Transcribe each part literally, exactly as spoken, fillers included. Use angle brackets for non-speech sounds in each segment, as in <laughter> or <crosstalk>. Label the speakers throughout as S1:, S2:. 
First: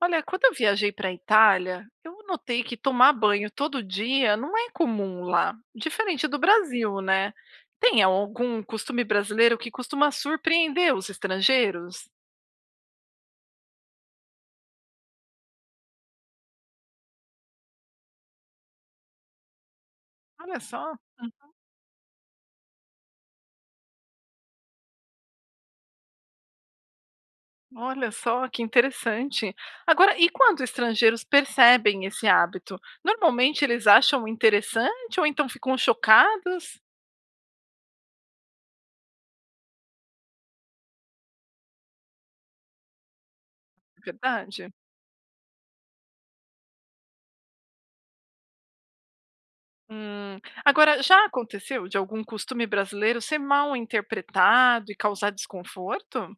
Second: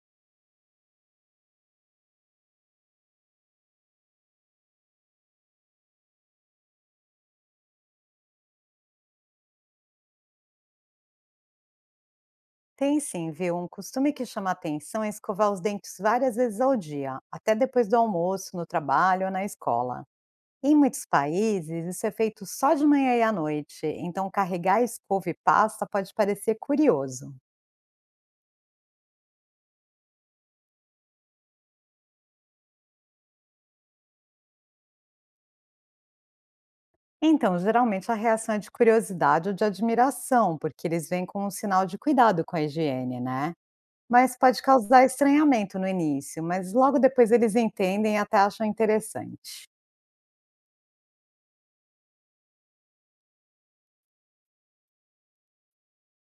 S1: Olha, quando eu viajei para a Itália, eu notei que tomar banho todo dia não é comum lá, diferente do Brasil, né? Tem algum costume brasileiro que costuma surpreender os estrangeiros?
S2: Tem sim, viu? Um costume que chama atenção é escovar os dentes várias vezes ao dia, até depois do almoço, no trabalho ou na escola.
S1: Olha
S2: Em
S1: só,
S2: muitos
S1: hum,
S2: países, isso é feito só de manhã e à noite, então carregar escova e pasta pode parecer curioso.
S1: olha só que interessante. Agora, e quando estrangeiros percebem esse hábito? Normalmente eles acham interessante ou então ficam chocados?
S2: Então, geralmente a reação é de curiosidade ou de admiração, porque eles veem como um sinal de cuidado com a higiene, né?
S1: É
S2: Mas pode
S1: verdade?
S2: causar estranhamento no início, mas logo depois eles entendem e até acham interessante.
S1: Hum. Agora, já aconteceu de algum costume brasileiro ser mal interpretado e causar desconforto?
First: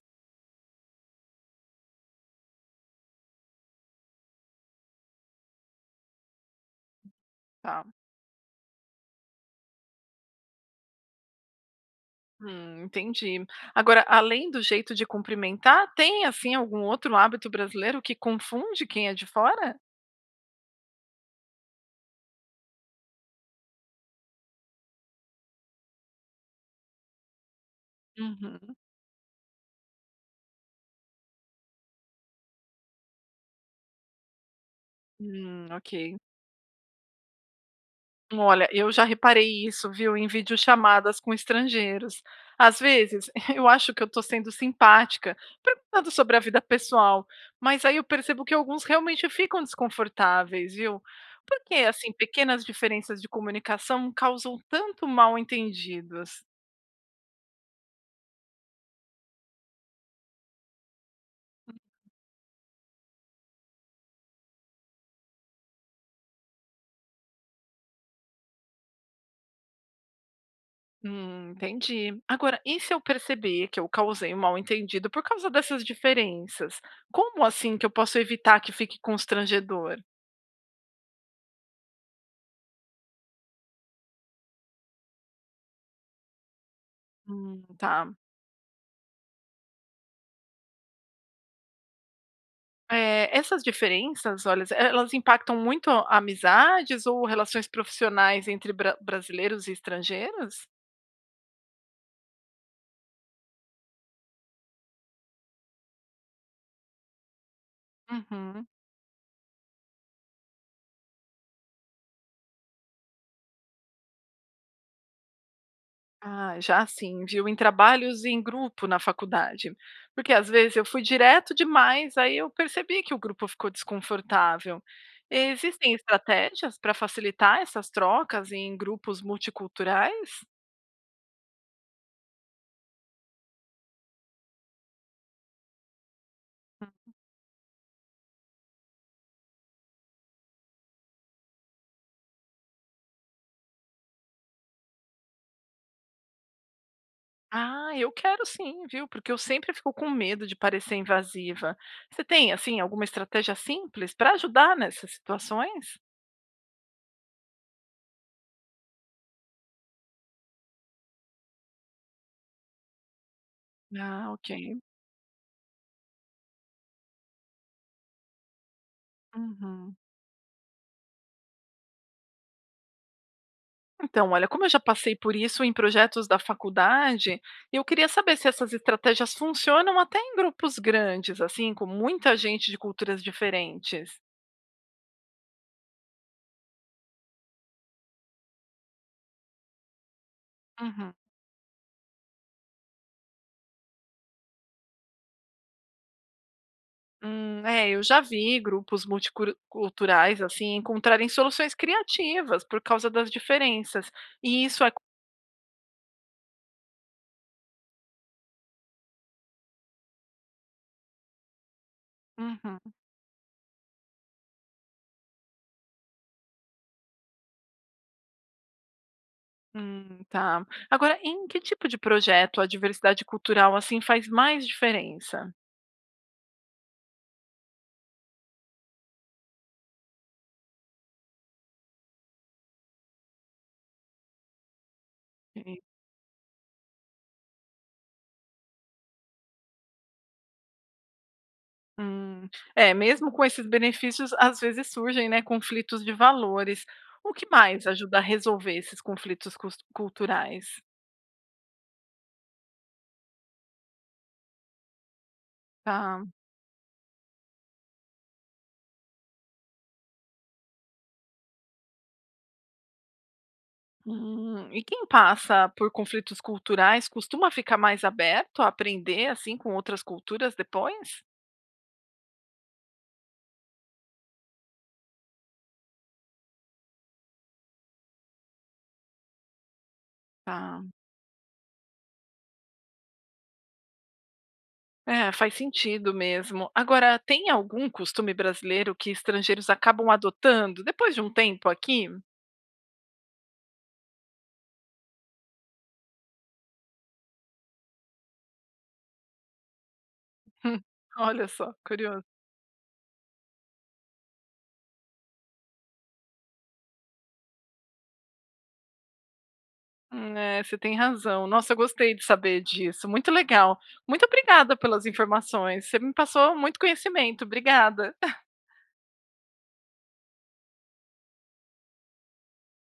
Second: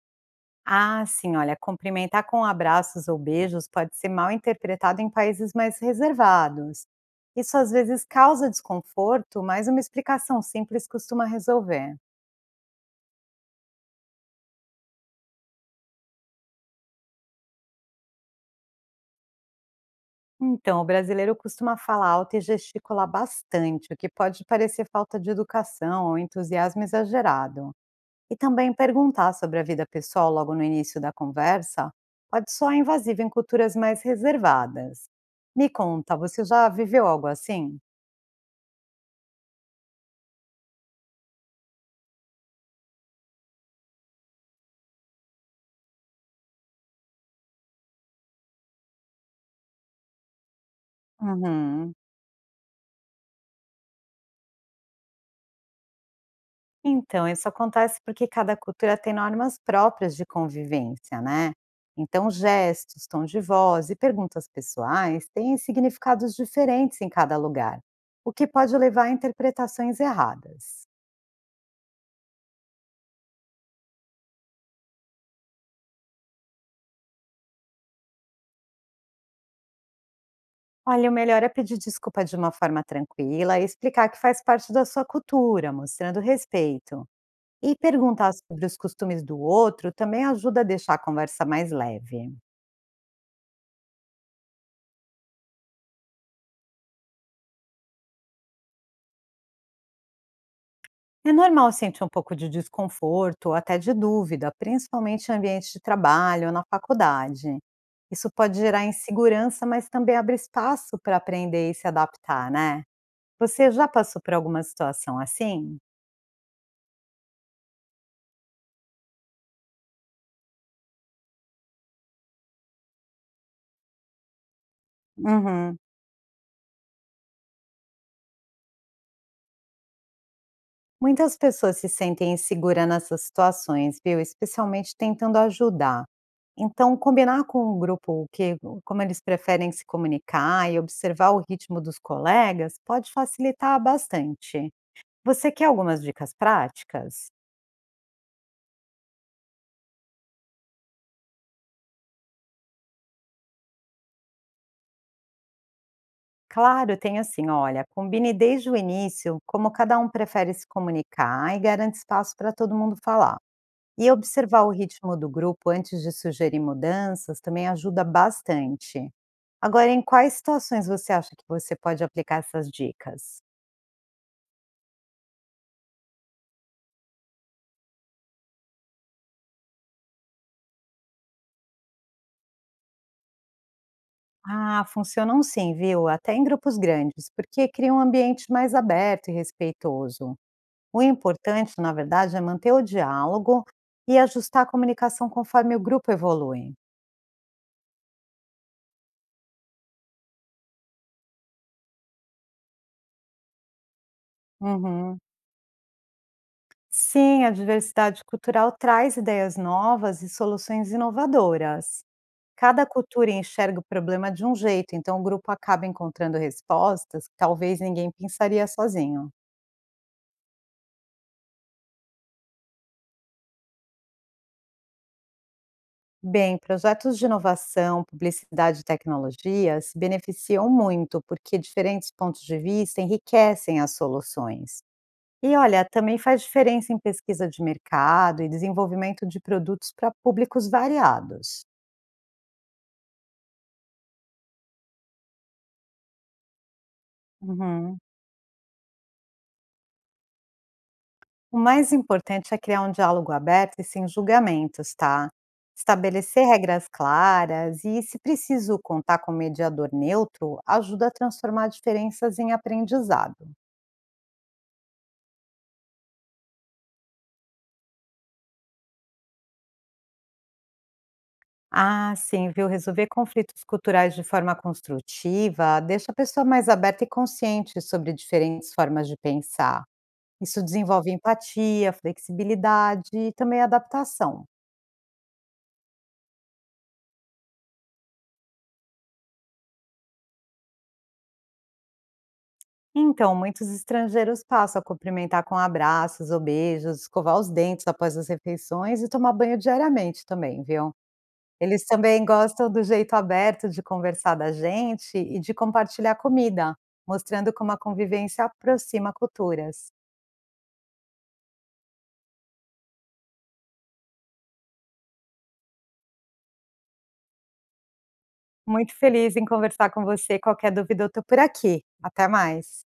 S2: Ah, sim, olha, cumprimentar com abraços ou beijos pode ser mal interpretado em países mais reservados. Isso às
S1: Tá.
S2: vezes causa desconforto, mas uma explicação simples costuma resolver.
S1: Hum, entendi. Agora, além do jeito de cumprimentar, tem assim algum outro hábito brasileiro que confunde quem é de fora?
S2: Então, o brasileiro costuma falar alto e gesticular bastante, o que pode parecer falta de educação ou entusiasmo exagerado. E também
S1: Uhum.
S2: perguntar sobre a vida pessoal logo no início da conversa pode soar invasivo em culturas mais reservadas.
S1: Hum,
S2: Me
S1: ok.
S2: conta, você já viveu algo assim?
S1: Olha, eu já reparei isso, viu, em videochamadas com estrangeiros. Às vezes, <laughs> eu acho que eu estou sendo simpática, perguntando sobre a vida pessoal, mas aí eu percebo que alguns realmente ficam desconfortáveis, viu? Porque,
S2: Uhum.
S1: assim, pequenas diferenças de comunicação causam tanto mal-entendidos.
S2: Então, isso acontece porque cada cultura tem normas próprias de convivência, né? Então, gestos, tom de voz e perguntas pessoais têm significados diferentes em cada lugar, o que pode levar a interpretações erradas.
S1: Hum, entendi. Agora, e se eu perceber que eu causei um mal-entendido por causa dessas diferenças? Como assim que eu posso evitar que fique constrangedor?
S2: Olha, o melhor é pedir desculpa de uma forma tranquila e explicar que faz parte da sua cultura, mostrando respeito.
S1: Hum,
S2: E
S1: tá.
S2: perguntar sobre os costumes do outro também ajuda a deixar a conversa mais leve.
S1: É, essas diferenças, olha, elas impactam muito amizades ou relações profissionais entre bra brasileiros e estrangeiros?
S2: É normal sentir um pouco de desconforto ou até de dúvida, principalmente em ambiente de trabalho ou na faculdade. Isso pode
S1: Uhum.
S2: gerar insegurança, mas também abre espaço para aprender e se adaptar, né? Você já passou por alguma situação assim?
S1: Ah, já sim, viu? Em trabalhos em grupo na faculdade. Porque às vezes eu fui direto demais, aí eu percebi que o grupo ficou desconfortável.
S2: Uhum.
S1: Existem estratégias para facilitar essas trocas em grupos multiculturais?
S2: Muitas pessoas se sentem inseguras nessas situações, viu? Especialmente tentando ajudar. Então, combinar com o grupo o que, como eles preferem se comunicar e observar o ritmo dos colegas pode facilitar bastante. Você quer algumas dicas práticas?
S1: Ah, eu quero sim, viu, porque eu sempre fico com medo de parecer invasiva. Você tem, assim, alguma estratégia simples para ajudar nessas situações?
S2: Claro, tem assim, olha, combine desde o início como cada um prefere se comunicar e garante espaço para todo mundo falar. E
S1: Ah, ok.
S2: observar o ritmo do grupo antes de sugerir mudanças também ajuda bastante. Agora,
S1: Uhum.
S2: em quais situações você acha que você pode aplicar essas dicas?
S1: Então, olha, como eu já passei por isso em projetos da faculdade, eu queria saber se essas estratégias funcionam até em grupos grandes, assim, com muita gente de culturas diferentes.
S2: Ah, funcionam sim, viu? Até em grupos grandes, porque cria um ambiente mais aberto e respeitoso. O
S1: Uhum.
S2: importante, na verdade, é manter o diálogo e ajustar a comunicação conforme o grupo evolui.
S1: Hum, é, eu já vi grupos multiculturais assim encontrarem soluções criativas por causa das diferenças. E isso.
S2: Uhum. Sim, a diversidade cultural traz ideias novas e soluções inovadoras.
S1: Uhum.
S2: Cada cultura enxerga o problema de um jeito, então o grupo acaba encontrando respostas que talvez ninguém pensaria sozinho.
S1: Hum, tá. Agora, em que tipo de projeto a diversidade cultural, assim, faz mais diferença?
S2: Bem, projetos de inovação, publicidade e tecnologia se beneficiam muito porque diferentes pontos de vista enriquecem as soluções. E
S1: Hum.
S2: olha, também faz diferença em pesquisa de mercado e desenvolvimento de produtos para públicos variados.
S1: Hum, É, mesmo com esses benefícios, às vezes surgem, né, conflitos de valores. O que mais
S2: Uhum.
S1: ajuda a resolver esses conflitos cus- culturais?
S2: O mais importante é criar um diálogo aberto e sem julgamentos, tá?
S1: Tá.
S2: Estabelecer regras claras e, se preciso, contar com um mediador neutro ajuda a transformar diferenças em aprendizado.
S1: Hum, e quem passa por conflitos culturais costuma ficar mais aberto a aprender, assim, com outras culturas depois?
S2: Ah, sim, viu? Resolver conflitos culturais de forma construtiva deixa a pessoa mais aberta e consciente sobre diferentes formas de pensar. Isso
S1: Tá.
S2: desenvolve empatia, flexibilidade e também adaptação.
S1: É, faz sentido mesmo. Agora, tem algum costume brasileiro que estrangeiros acabam adotando depois de um tempo aqui?
S2: Então, muitos estrangeiros passam a cumprimentar com abraços ou beijos, escovar os dentes após as refeições e tomar banho diariamente também,
S1: <laughs>
S2: viu?
S1: Olha só,
S2: Eles
S1: curioso.
S2: também gostam do jeito aberto de conversar da gente e de compartilhar comida, mostrando como a convivência aproxima culturas.
S1: Hum, É, você tem razão. Nossa, eu gostei de saber disso. Muito legal. Muito obrigada pelas informações. Você me passou muito conhecimento. Obrigada.
S2: Muito feliz em conversar com você. Qualquer dúvida, eu estou por aqui. Até mais.